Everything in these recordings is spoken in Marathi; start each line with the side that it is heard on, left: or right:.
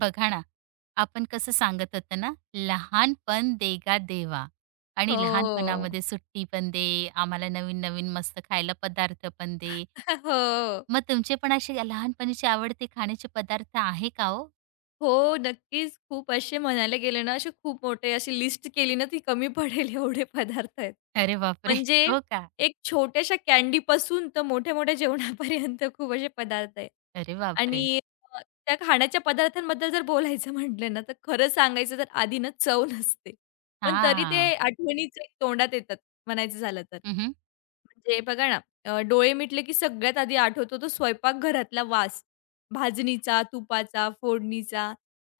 right: बघा ना, आपण कसं सांगत होतो ना, लहानपण देगा देवा आणि
left: हो.
right: लहानपणामध्ये सुट्टी पण दे, आम्हाला नवीन-नवीन मस्त खायला पदार्थ पण दे.
left: हो.
right: मग तुमचे पण असे लहानपणीचे आवडते खाण्याचे पदार्थ आहे का हो?
left: हो, नक्कीच. खूप असे म्हणायला गेले ना, असे खूप मोठे अशी लिस्ट केली ना, ती कमी पडेल एवढे पदार्थ आहेत.
right: अरे बापरे!
left: म्हणजे
right: हो का?
left: एक छोट्याशा कॅडीपासून तर मोठ्या-मोठ्या जेवणापर्यंत खूप असे पदार्थ आहेत.
right: अरे बापरे!
left: आणि अ, त्या खाण्याच्या पदार्थांबद्दल जर बोलायचं म्हटलं ना, तर खरं सांगायचं तर आधी ना चव नसते. पण तरी
right: हां.
left: ते आठवणीच एक तोंडात येतात म्हणायचं झालं तर.
right: हं,
left: म्हणजे बघा ना, डोळे मिटले की सगळ्यात आधी आठवतो तो स्वयंपाकघरातला वास. भाजणीचा, तुपाचा, फोडणीचा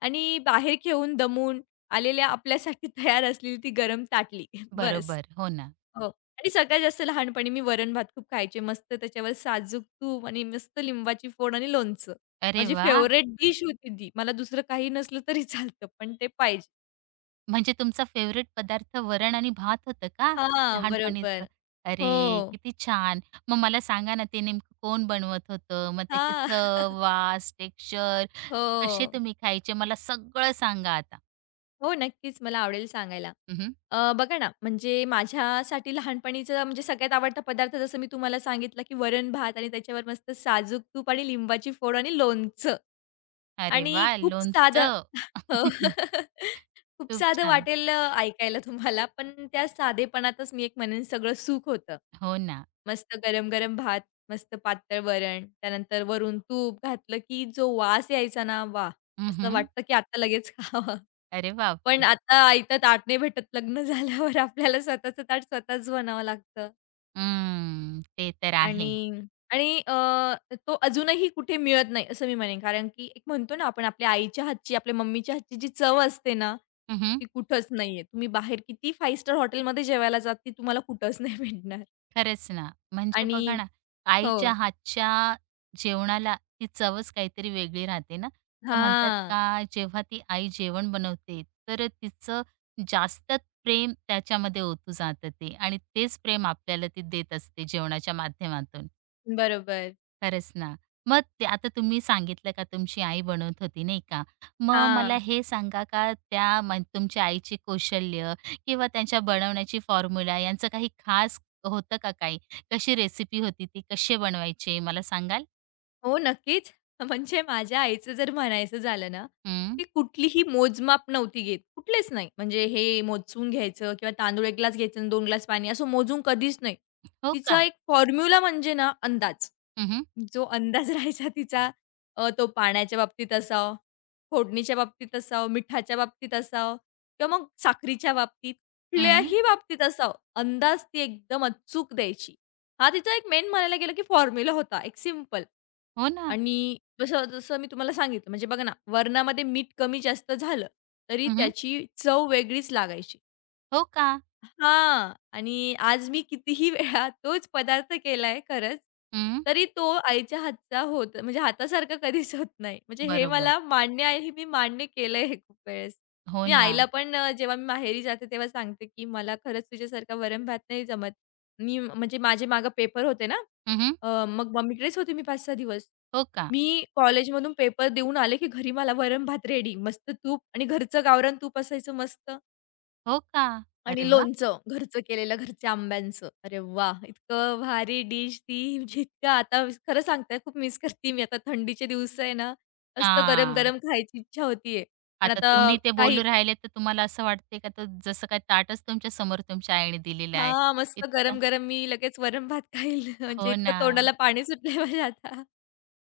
left: आणि बाहेर खेळून दमून आलेल्या आपल्यासाठी तयार असलेली ती गरम ताटली. बस.
right: बरोबर. हो ना.
left: हो आणि सगळ्यात जास्त लहानपणी मी वरण-भात खूप खायचे. मस्त त्याच्यावर साजूक तूप आणि मस्त लिंबाची फोड आणि लोणचं.
right: अरे
left: माझी
right: वाह!
left: फेव्हरेट डिश होती ती. मला दुसरं काही नसलं तरी चालतं, पण ते पाहिजे.
right: म्हणजे तुमचा फेवरेट पदार्थ वरण आणि भात होतं का
left: हां,
right: लहानपणीचं?
left: बरोबर. हो.
right: अरे, किती छान! मग मला सांगा ना, ते नेमकं कोण बनवत होतं? मग त्याची
left: हां.
right: चव, वास, टेक्स्चर कसे
left: हो.
right: तुम्ही खायचे? मला सगळं सांगा आता.
left: हो, नक्कीच मला आवडेल सांगायला.
right: हं,
left: बघा ना, म्हणजे माझ्यासाठी लहानपणीचा म्हणजे सगळ्यात आवडता पदार्थ जसं मी तुम्हाला सांगितलं, की वरण-भात आणि त्याच्यावर मस्त साजूक तूप आणि लिंबाची फोड आणि लोणचं.
right: अरे वा,
left: आणि खूप साधं
right: लोणचं.
left: हो. खूप
right: खूप
left: साधं
right: छान.
left: वाटेल ऐकायला तुम्हाला, पण त्या साधेपणातच मी एक म्हणेन सगळं सुख होतं.
right: हो ना.
left: मस्त गरम-गरम भात, मस्त पातळ वरण, त्यानंतर वरून तूप घातलं की जो वास यायचा ना, वा, असं
right: हं,
left: वाटतं की आता लगेच खावं.
right: अरे
left: पण
right: बापरे!
left: आता आयतं ताट नाही भेटत लग्न झाल्यावर आपल्याला स्वतःचं ताट स्वतःच बनावं लागतं.
right: हं, ते तर आहे.
left: आणि आणि अ, तो अजूनही कुठे मिळत नाही असं मी म्हणेन. कारण की एक म्हणतो ना आपण आपल्या आईच्या हातची, आपल्या मम्मीच्या हातची जी चव असते ना, ती कुठंच नाहीये. तुम्ही बाहेर किती 5 स्टार हॉटेलमध्ये जेवायला जात, ती तुम्हाला कुठंच नाही भेटणार.
right: खरंच ना. म्हणजे
left: आणि
right: बघा ना,
left: हो.
right: आईच्या हातच्या जेवणाला ती चवच काहीतरी वेगळी राहते ना. तर म्हणतात
left: हां.
right: का जेव्हा ती आई जेवण बनवते, तर तिचं जास्तच प्रेम त्याच्यामध्ये ओतू जातं ते आणि तेच प्रेम आपल्याला ती देत असते जेवणाच्या माध्यमातून.
left: बरोबर.
right: खरंच ना. मग ते आता तुम्ही सांगितलं का तुमची आई बनवत होती नाही का? मग मला
left: हां.
right: हे सांगा का त्या म्हण तुमच्या आईची कौशल्य किंवा त्यांच्या बनवण्याची फॉर्म्युला यांचं काही खास होतं का काही? कशी रेसिपी होती ती? कसे बनवायचे मला सांगाल?
left: हो, नक्कीच. म्हणजे माझ्या आईचं जर म्हणायचं झालं ना,
right: हं.
left: ती कुठलीही मोजमाप नव्हती घेत. कुठलेच नाही. म्हणजे हे मोजून घ्यायचं किंवा तांदूळ 1 ग्लास घ्यायचं आणि 2 ग्लास पाणी असं मोजून कधीच नाही.
right: हो
left: तिचा
right: का?
left: एक फॉर्म्युला म्हणजे ना अंदाज.
right: हं, हं.
left: जो अंदाज राहायचा तिचा तो पाण्याच्या बाबतीत असावा, फोडणीच्या बाबतीत असावा, मिठाच्या बाबतीत असावा किंवा मग साखरीच्या बाबतीत, कुठल्याही बाबतीत असावा, अंदाज ती एकदम अचूक द्यायची. हा तिचा एक मेन म्हणायला गेलं, की फॉर्म्युला होता, एक सिंपल.
right: हो ना.
left: आणि जसं जसं मी तुम्हाला सांगितलं, म्हणजे बघा ना, वरणामध्ये मीठ कमी जास्त झालं, तरी
right: हं,
left: त्याची चव वेगळीच लागायची.
right: हो का?
left: हां. आणि आज मी कितीही वेळा तोच पदार्थ केलाय खरंच,
right: हं.
left: तरी तो आईच्या हातचा होत म्हणजे हातासारखा कधीच होत नाही. म्हणजे हे
right: बरोबर.
left: मला मान्य आहे, हे मी मान्य केलंय हे खूप वेळेस.
right: हो
left: मी
right: ना.
left: आईला पण जेव्हा मी माहेरी जाते तेव्हा सांगते, की "मला खरंच तुझ्यासारखा वरण-भात नाही जमत." मी म्हणजे माझे मागे पेपर होते ना,
right: हं,
left: मग मम्मीकडेच होते मी 5-6 दिवस.
right: हो का?
left: मी कॉलेजमधून पेपर देऊन आले, की घरी मला वरण-भात रेडी. मस्त तूप आणि घरचं गावरान तूप असायचं मस्त.
right: हो का? अरे
left: आणि
right: वाह!
left: लोणचं घरचं केलेलं, घरच्या आंब्यांचं. अरे वाह! इतकं भारी डिश ती, म्हणजे इतकं आता खरं सांगते खूप मिस करते मी. आता थंडीचे दिवस आहे ना, मस्त
right: हां.
left: गरम-गरम खायची इच्छा होतीये. पण
right: आता
left: आता
right: तुम्ही ते
left: काही
right: बोलू राहिले, तर तुम्हाला असं वाटते का, तर जसं काय ताटच तुमच्या समोर तुमच्या आईने दिलेलं आहे.
left: हां, मस्त
right: इतकं
left: गरम-गरम मी लगेच वरण भात खाईल. म्हणजे
right: हो ना.
left: इतकं तोंडाला पाणी सुटलंय माझ्या आता.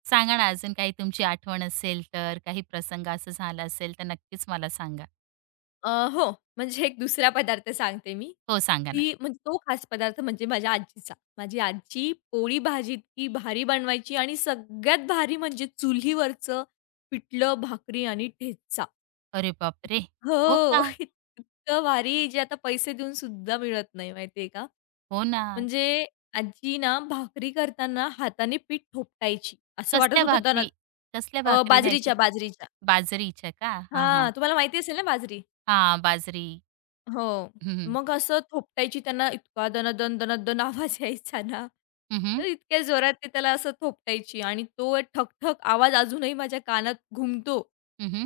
right: सांगा ना अजून काही तुमची आठवण असेल तर, काही प्रसंग असं झाला असेल, तर नक्कीच मला सांगा.
left: अ, हो. म्हणजे एक दुसरा पदार्थ सांगते मी.
right: हो, सांगा ना.
left: ती म्हणजे तो खास पदार्थ म्हणजे माझ्या आजीचा. माझी आजी पोळी भाजी इतकी भारी बनवायची आणि सगळ्यात भारी म्हणजे चुलीवरचं पिठलं, भाकरी आणि ठेचा.
right: अरे बापरे! हो
left: हो.
right: का?
left: इतकं भारी जे आता पैसे देऊन सुद्धा मिळत नाही माहितीये का?
right: हो ना.
left: म्हणजे आजी ना भाकरी करताना हाताने पीठ थोपटायची. असं वाटत
right: कसल्या
left: होतं
right: भाकरी? कसल्या भाकरी राहायच्या
left: बाजरीच्या,
right: त्या?
left: बाजरीच्या.
right: बाजरीच्या का? हां, हां.
left: हां, तुम्हाला माहिती असेल ना बाजरी?
right: हां, बाजरी.
left: हो.
right: हं, हं.
left: मग असं थोपटायची त्यांना इतका दणदण, दणदण आवाज यायचा ना,
right: हं, हं.
left: तर इतक्या जोरात ते त्याला असं थोपटायची आणि तो ठक-ठक आवाज अजूनही माझ्या कानात घुमतो.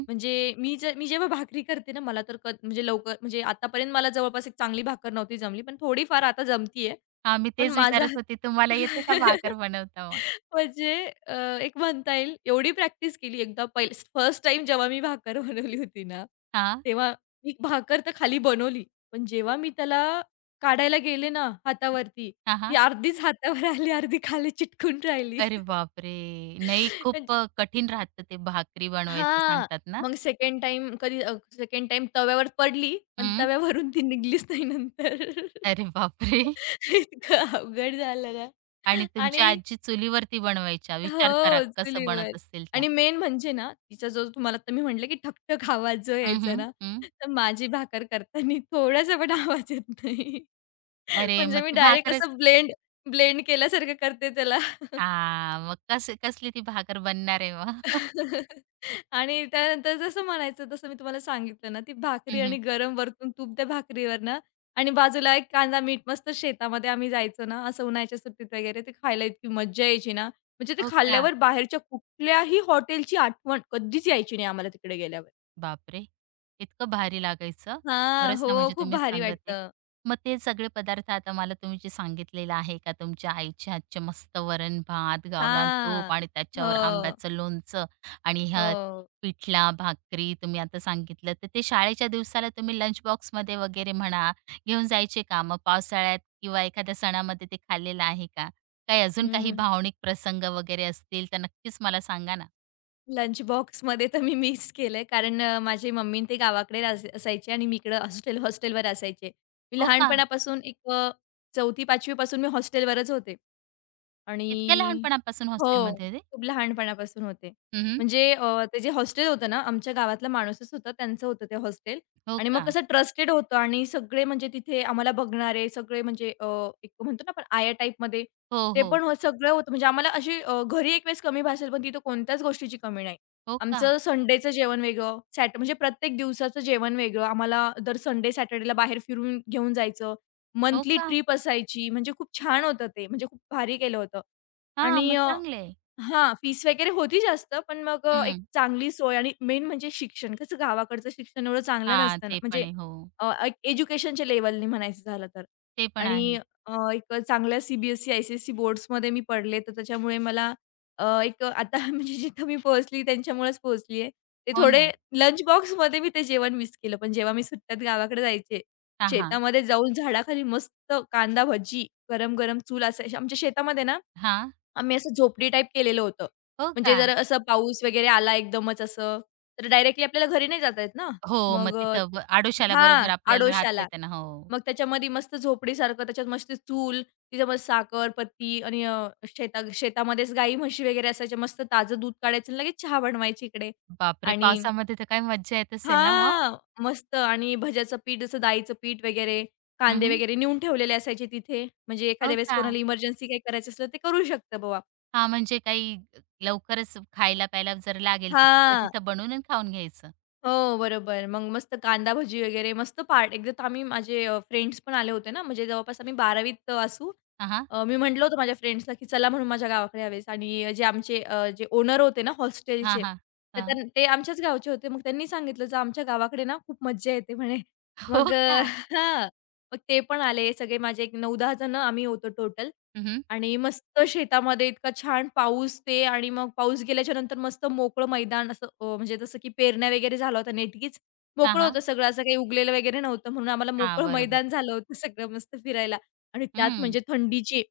left: म्हणजे मी जे मी जेव्हा भाकरी करते ना, मला तर म्हणजे लवकर म्हणजे आतापर्यंत मला जवळपास एक चांगली भाकर नव्हती जमली, पण थोडीफार आता जमती आहे.
right: मी
left: पण
right: तेच
left: माझा
right: विचारत होते, तुम्हाला येते का भाकर बनवता मग?
left: म्हणजे अ, एक म्हणता येईल एवढी प्रॅक्टिस केली एकदा पहिले फर्स्ट टाईम जेव्हा मी भाकर बनवली होती ना,
right: हां.
left: तेव्हा मी भाकर तर खाली बनवली, पण जेव्हा मी त्याला काढायला गेले ना हातावरती,
right: हां,
left: ती
right: हां.
left: अर्धीच हातावर आली, अर्धी खाली चिटकून राहिली.
right: अरे बापरे! नाही खूप कठीण राहतं ते भाकरी बनवायचं
left: हां.
right: सांगतात ना?
left: मग सेकंड टाईम सेकंड टाईम तव्यावर पडली, पण
right: हं.
left: तव्यावरून ती निघालीच नाही नंतर.
right: अरे बापरे!
left: इतकं अवघड झालं ना
right: आणि
left: आणि
right: तुमच्या आजी चुलीवरती बनवायच्या. विचार करा
left: हो,
right: कसं
left: चुलीवर.
right: बनवत असतील त्या.
left: आणि मेन म्हणजे ना, तिचा जो तुम्हाला आता मी म्हटलं, की ठकठक आवाज जो
right: हं,
left: यायचा
right: हं,
left: ना,
right: हं.
left: तर माझी भाकर करताना थोडासा पण आवाज येत नाही.
right: अरे
left: म्हणजे
right: मग
left: मी
right: ती
left: डायरेक्ट
right: भाकरच
left: असं ब्लेंड ब्लेंड केल्यासारखं करते त्याला.
right: हां, मग कस कसली ती भाकर बनणार आहे मग?
left: आणि त्यानंतर जसं म्हणायचं तसं मी तुम्हाला सांगितलं ना, ती भाकरी
right: हं, हं.
left: आणि गरम वरतून तूप त्या भाकरीवर ना आणि बाजूला एक कांदा, मीठ मस्त शेतामध्ये आम्ही जायचो ना, असं उन्हाळ्याच्या सुट्टीत वगैरे ते खायला इतकी मज्जा यायची ना, म्हणजे ते
right: हो का?
left: खाल्ल्यावर बाहेरच्या कुठल्याही हॉटेलची आठवण कधीच यायची नाही आम्हाला तिकडे गेल्यावर.
right: बापरे! इतकं भारी लागायचं.
left: हां.
right: खरंच
left: हो,
right: ना, म्हणजे
left: खूप
right: तुम्ही
left: भारी
right: सांगत आहे.
left: वाटतं.
right: मग ते सगळे पदार्थ आता मला तुम्ही जे सांगितलेलं आहे का तुमच्या आईच्या हातचे मस्त वरण-भात, गावरान
left: हां.
right: तूप आणि
left: हो,
right: त्याच्यावर आंब्याचं लोणचं आणि ह्या
left: हो.
right: पिठला, भाकरी तुम्ही आता सांगितलं. तर ते शाळेच्या दिवसाला तुम्ही लंच बॉक्समध्ये वगैरे म्हणा, घेऊन जायचे का? मग पावसाळ्यात किंवा एखाद्या सणामध्ये ते खाल्लेलं आहे का? काही अजून काही
left: हं.
right: भावनिक प्रसंग वगैरे असतील तर नक्कीच मला सांगा ना.
left: लंच बॉक्समध्ये तर मी मिस केलंय कारण माझी मम्मी अन् ते गावाकडे रास असायचे आणि मी इकडं हॉस्टेलवर असायचे. मी
right: हो का?
left: लहानपणापासून एक 4थी 5वी पासून मी हॉस्टेलवरच होते.
right: इतक्या
left: आणि
right: लहानपणापासून
left: हो,
right: हॉस्टेलमध्ये
left: खूप लहानपणापासून होते.
right: हं,
left: म्हणजे ते जे हॉस्टेल होतं ना, आमच्या गावातला माणूसच होता, त्यांचं होतं ते हॉस्टेल
right: हो
left: आणि मग
right: का?
left: कसं ट्रस्टेड होतं आणि सगळे म्हणजे तिथे आम्हाला बघणारे सगळे म्हणजे एक म्हणतो ना आपण आया टाइपमध्ये
right: हो,
left: ते
right: हो.
left: पण हो सगळं होतं. म्हणजे आम्हाला अशी घरी एक वेळेस कमी भासेल, पण तिथं कोणत्याच गोष्टीची कमी नाही.
right: हो का?
left: आमचं संडेचं जेवण वेगळं, म्हणजे प्रत्येक दिवसाचं जेवण वेगळं. आम्हाला दर संडे, सॅटर्डेला बाहेर फिरून घेऊन जायचं.
right: हो
left: मंथली
right: का?
left: ट्रिप असायची म्हणजे खूप छान होतं ते. म्हणजे खूप भारी केलं होतं
right: हां,
left: आणि
right: मग चांगलं आहे.
left: हां, फीस वगैरे होती जास्त, पण मग एक
right: हं.
left: चांगली सोय आणि मेन म्हणजे शिक्षण. कसं गावाकडचं शिक्षण एवढं चांगलं
right: हां,
left: नसतं ना,
right: ते पण
left: म्हणजे
right: आहे. हो,
left: एक एज्युकेशनच्या लेव्हलनी म्हणायचं झालं तर.
right: ते पण
left: आणि
right: आहे.
left: एक चांगल्या सी बी एस बोर्ड्समध्ये मी पडले, तर त्याच्यामुळे मला एक आता म्हणजे जिथं मी पोहोचली त्यांच्यामुळेच पोहोचली आहे. ते
right: हो
left: थोडे
right: ना.
left: लंच बॉक्समध्ये मी ते जेवण मिस केलं, पण जेव्हा मी सुट्ट्यात गावाकडे जायचे,
right: हां, हां.
left: शेतामध्ये जाऊन झाडाखाली मस्त कांदा भजी, गरम-गरम चूल असायची. आमच्या शेतामध्ये ना
right: हां.
left: आम्ही असं झोपडी टाईप केलेलं होतं.
right: हो
left: म्हणजे
right: का?
left: जर असं पाऊस वगैरे आला एकदमच असं, तर डायरेक्टली आपल्याला घरी नाही जाता येत ना.
right: हो, मग
left: मग अ,
right: तिथं ब आडोशाला
left: हां,
right: बरोबर आपल्याला राहता
left: आडोशाला.
right: येतं ना. हो.
left: मग त्याच्यामध्ये मस्त झोपडीसारखं त्याच्यात मस्त चूल, तिच्यामध्ये साखरपत्ती आणि शेतामध्येच गाई, म्हशी वगैरे असायच्या. मस्त ताजं दूध काढायचं आणि लगेच चहा बनवायची इकडे.
right: बापरे!
left: आणि
right: पावसामध्ये तर काय मज्जा येत असेल ना मग?
left: हां, मस्त आणि भज्याचं पीठ, जसं डाळीचं पीठ वगैरे,
right: हं,
left: कांदे
right: हं.
left: वगैरे नेऊन ठेवलेले असायचे तिथे. म्हणजे
right: हो
left: एखाद्या वेळेस
right: का?
left: कोणाला इमर्जन्सी काही करायचं असलं, ते करू शकतं बुवा.
right: हां, म्हणजे काही लवकरच खायला प्यायला जर लागेल तर तिथल्या
left: हां.
right: तिथं बनवून आणि खाऊन घ्यायचं.
left: हो, बरोबर. मग मस्त कांदा भजी वगैरे मस्त पार्ट एकदा आम्ही माझे फ्रेंड्स पण आले होते ना, म्हणजे जवळपास आम्ही 12वीत असू.
right: हां, हां.
left: मी म्हटलं होतं माझ्या फ्रेंड्सला, की चला म्हणून माझ्या गावाकडे यावेळेस आणि जे आमचे जे ओनर होते ना
right: हां,
left: हॉस्टेलचे,
right: हां.
left: तर
right: हां.
left: ते आमच्याच गावचे होते. मग त्यांनी सांगितलं, "जा आमच्या गावाकडे ना खूप मज्जा येते" म्हणे.
right: हो
left: मग
right: का?
left: अ, हां, मग ते पण आले सगळे माझे एक 9-10 जण आम्ही होतो टोटल.
right: हं, हं.
left: आणि मस्त शेतामध्ये इतका छान पाऊस ते आणि मग पाऊस गेल्याच्या नंतर मस्त मोकळं मैदान म्हणजे जसं की पेरण्या वगैरे झाला होता नेटकीच.
right: हां,
left: मोकळं
right: हां.
left: होतं सगळं, असं काही उगलेलं वगैरे नव्हतं म्हणून आम्हाला
right: हां,
left: मोकळं
right: बरोबर.
left: मैदान झालं होतं सगळं मस्त फिरायला आणि त्यात
right: हं.
left: म्हणजे थंडीचे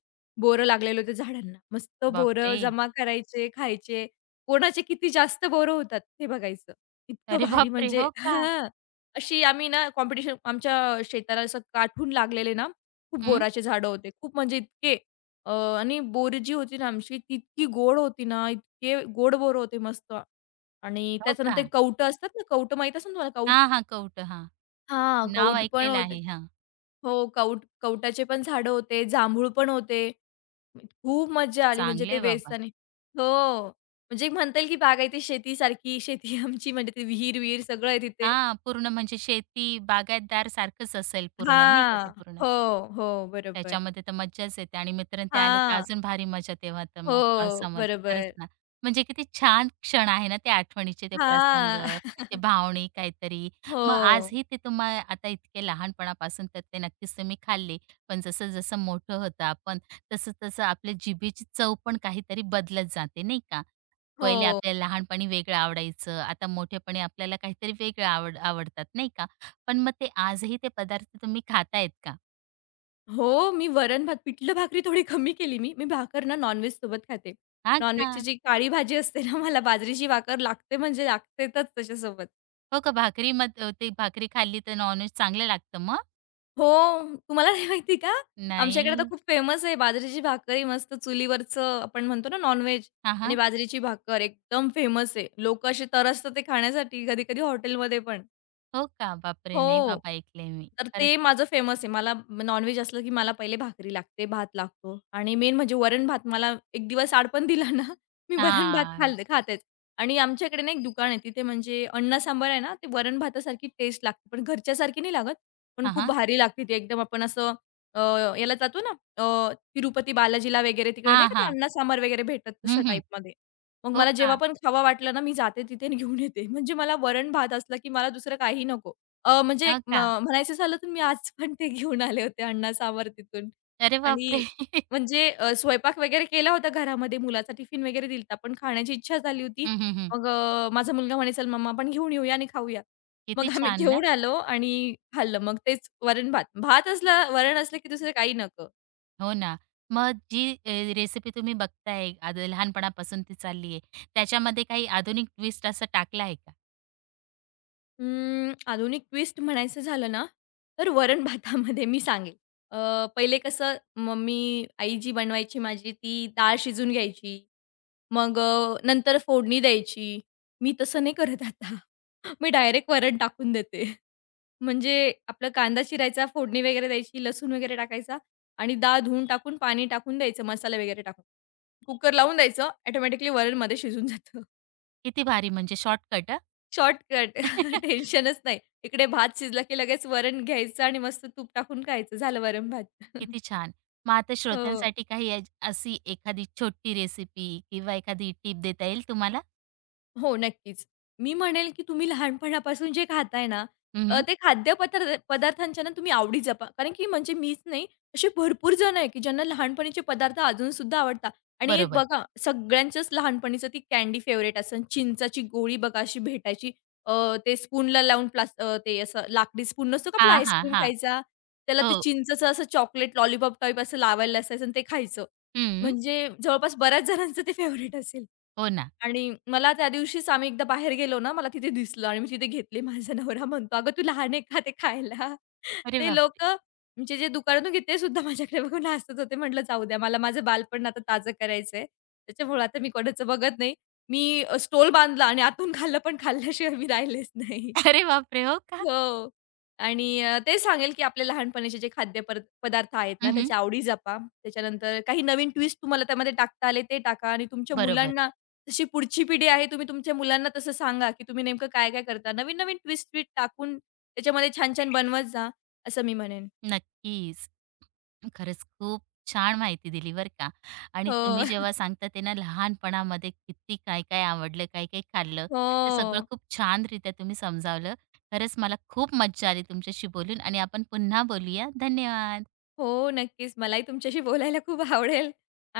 left: बोरं लागलेले होते झाडांना. मस्त बोरं
right: बापरे!
left: जमा करायचे, खायचे. कोणाचे किती जास्त बोरं होतात ते बघायचं. इतकं
right: अरे
left: भारी
right: बापरे!
left: म्हणजे
right: हो का?
left: हां. अशी आम्ही ना कॉम्पिटिशन आमच्या शेताला असं काठून लागलेले ना, खूप
right: हं,
left: बोराचे झाडं होते. खूप म्हणजे इतके अ, आणि बोर जी होती ना आमची, ती इतकी गोड होती ना, इतके गोड बोर होते मस्त. आणि
right: हो का?
left: त्याच्यानंतर कवठं असतात ना, कवठं माहीत असेल ना तुम्हाला कौठ?
right: हां, हां. कौट, हां.
left: हां,
right: नाव
left: कौठ पण
right: ऐकलेलं
left: होते.
right: आहे. हां,
left: हो, कवठाचे पण झाडं होते, जांभूळ पण होते. खूप मज्जा आली म्हणजे
right: चांगले
left: ते
right: आहे बाबा.
left: वेचताना. हो, म्हणजे एक म्हणता येईल की बागायती शेतीसारखी शेती आमची म्हणजे ती विहीर-विहीर सगळं आहे तिथे.
right: हां, पूर्ण म्हणजे शेती, बागायतदार सारखंच असेल पूर्ण नाही का ते
left: हां.
right: पूर्ण?
left: हो, हो, बरोबर.
right: त्याच्यामध्ये तर मज्जाच येते आणि मित्र ते आले तर
left: हां.
right: अजून भारी मजा तेव्हा तर मग
left: हो,
right: पावसामध्ये. खरंच
left: बरोबर.
right: ना. म्हणजे किती छान क्षण आहे ना ते आठवणीचे ते प्रसंग,
left: हां.
right: ते भावनिक काहीतरी. मग
left: हो,
right: आजही ते तुम्हा आता इतके लहानपणापासून तर ते नक्कीच तुम्ही खाल्ले. पण जसं-जसं मोठं होतं आपण, तसं-तसं आपल्या जिभेची चव पण काहीतरी बदलत जाते नाही का? पहिले
left: हो.
right: आपल्याला लहानपणी वेगळं आवडायचं, आता मोठेपणी आपल्याला काहीतरी वेगळं आवड आवडतात नाही का? पण मग ते आजही ते पदार्थ तुम्ही खातायत का?
left: हो, मी वरण-भात पिठलं-भाकरी थोडी कमी केली मी. मी भाकर ना नॉन-व्हेजसोबत खाते.
right: हां का?
left: नॉन-व्हेजची जी काळी भाजी असते ना, मला बाजरीची भाकर लागते म्हणजे लागतेच त्याच्यासोबत.
right: हो का? भाकरी मग ते भाकरी खाल्ली तर नॉन चांगलं लागतं मग?
left: हो, तुम्हाला नाही माहिती का? आमच्याकडे तर
right: नाही.
left: खूप फेमस आहे बाजरीची भाकरी मस्त चुलीवरचं आपण म्हणतो ना नॉन
right: हां,
left: आणि
right: हां.
left: बाजरीची भाकर एकदम फेमस आहे. लोकं असे तरसतात ते खाण्यासाठी कधी-कधी हॉटेलमध्ये पण.
right: हो का? बापरे! नाही
left: हो.
right: बाबा ऐकलंय मी.
left: तर
right: खरंच.
left: ते माझं फेमस आहे. मला नॉन असलं, की मला पहिले भाकरी लागते, भात लागतो आणि मेन म्हणजे वरण-भात मला एक दिवस आड पण दिला ना, मी वरण-भात खाल
right: हां.
left: खातेच. आणि आमच्याकडे ना एक दुकान आहे. तिथे म्हणजे अन्न सांबार आहे ना, ते वरण-भातासारखी टेस्ट लागते. पण घरच्यासारखी नाही लागत, पण
right: हां,
left: खूप
right: हां.
left: भारी लागते ती एकदम. आपण असं अ, याला जातो ना तिरुपती बालाजीला वगैरे तिकडे नाही
right: हां,
left: का ते
right: हां.
left: अन्न सांबार वगैरे भेटतात तशा
right: हं, हं.
left: टाईपमध्ये. मग
right: हो
left: मला
right: का?
left: जेव्हा पण खावं वाटलं ना, मी जाते तिथे आणि घेऊन येते. म्हणजे मला वरण-भात असला, की मला दुसरं काही नको. म्हणजे एक
right: हो
left: म
right: का?
left: म्हणायचं झालं तर मी आज पण ते घेऊन आले होते अण्णा सावर तिथून
right: अरे
left: आणि
right: बापरे!
left: म्हणजे स्वयंपाक वगैरे केला होता घरामध्ये, मुलाचा टिफिन वगैरे दिलता, पण खाण्याची इच्छा झाली होती.
right: हं, हं, हं.
left: माझा मुलगा म्हणे, "चल मम्मा आपण घेऊन येऊया आणि खाऊया." मग
right: किती
left: आम्ही
right: छान ना?
left: घेऊन आलो आणि खाल्लं. मग तेच वरण-भात. भात भात असला वरण असलं की दुसरं काही नको.
right: हो ना. मग जी रेसिपी तुम्ही बघताय, आद लहानपणापासून ती चालली आहे, त्याच्यामध्ये काही आधुनिक ट्विस्ट असं टाकला आहे का?
left: अं, आधुनिक ट्विस्ट म्हणायचं झालं ना, तर वरण-भातामध्ये मी सांगेल. पहिले कसं आई जी बनवायची माझी ती डाळ शिजून घ्यायची. नंतर फोडणी द्यायची. मी तसं नाही करत आता. मी डायरेक्ट वरण टाकून देते. म्हणजे आपला कांदा चिरायचा, फोडणी वगैरे द्यायची, लसूण वगैरे टाकायचा आणि डाळ धुवून टाकून, पाणी टाकून द्यायचं, मसाले वगैरे टाकून. कुकर लावून द्यायचं, ऑटोमॅटिकली वरणमध्ये शिजून जातं.
right: किती भारी म्हणजे शॉर्टकट
left: शॉर्टकट
right: अ.
left: टेन्शनच नाही. इकडे भात शिजला की लगेच वरण घ्यायचं आणि मस्त तूप टाकून खायचं. झालं वरण भात.
right: किती छान. मग आता
left: हो.
right: श्रोत्यांसाठी काही अज अशी एखादी छोटी रेसिपी किंवा एखादी टीप देता येईल तुम्हाला?
left: हो, नक्कीच. मी म्हणेल, की तुम्ही लहानपणापासून जे खाताय ना,
right: हं,
left: ते पदार्थांच्या ना तुम्ही आवडी जपा. कारण की म्हणजे मीच नाही, असे भरपूर जण आहे, की ज्यांना लहानपणीचे पदार्थ अजूनसुद्धा आवडतात. आणि एक
right: बरोबर.
left: बघा, सगळ्यांच्याच लहानपणीचं ती कँडी फेव्हरेट असेल. चिंचाची गोळी बघा अशी भेटायची. ते स्पूनला लावून ते असं लाकडी स्पून नसतो का आपला
right: हां, हा,
left: आईस्क्रीम
right: हां.
left: खायचा. त्याला
right: हो.
left: ते चिंचचं असं चॉकलेट लॉलीपॉप टाइप असं लावायला असायचं आणि ते खायचं.
right: हं.
left: म्हणजे जवळपास बऱ्याच जणांचं ते फेव्हरेट असेल.
right: हो ना.
left: आणि मला त्या दिवशीच आम्ही एकदा बाहेर गेलो ना, मला तिथे दिसलं आणि मी तिथे घेतली. माझा नवरा म्हणतो, "अगं, तू लहान आहे का ते खायला?"
right: अरे
left: ते
right: बापरे!
left: लोकं म्हणजे जे दुकानातून घेते सुद्धा माझ्याकडे बघून हसत होते. म्हटलं, "जाऊ द्या, मला माझं बालपण आता ताजं करायचंय. त्याच्यामुळे आता मी कोणाचं बघत नाही." मी स्टॉल बांधला आणि आतून खाल्लं, पण खाल्ल्याशिवाय मी राहिलेच नाही.
right: अरे बापरे! हो का?
left: हो. आणि ते सांगेल, की आपले लहानपणीचे जे खाद्य पर पदार्थ आहेत ना,
right: हं,
left: त्याच्या आवडी जपा. त्याच्यानंतर काही नवीन ट्विस्ट तुम्हाला त्यामध्ये टाकता आले ते टाका आणि तुमच्या
right: बरोबर.
left: मुलांना जशी पुढची पिढी आहे, तुम्ही तुमच्या मुलांना तसं सांगा, की तुम्ही नेमकं काय-काय करता. नवीन-नवीन ट्विस्ट-ट्विस्ट टाकून त्याच्यामध्ये छान-छान बनवत जा, असं मी म्हणेन.
right: नक्कीच. खरंच खूप छान माहिती दिली बरं का आणि तुम्ही
left: हो.
right: जेव्हा सांगता ते ना लहानपणामध्ये किती काय काय आवडलं, काय काय खाल्लं, ते सगळं
left: हो.
right: खूप छानरीत्या तुम्ही समजावलं. खरंच मला खूप मज्जा आली तुमच्याशी बोलून आणि आपण पुन्हा बोलूया. धन्यवाद.
left: हो, नक्कीच. मलाही तुमच्याशी बोलायला खूप आवडेल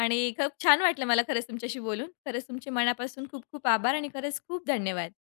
left: आणि खूप छान वाटलं मला खरंच तुमच्याशी बोलून. खरंच तुमचे मनापासून खूप-खूप आभार आणि खरंच खूप धन्यवाद.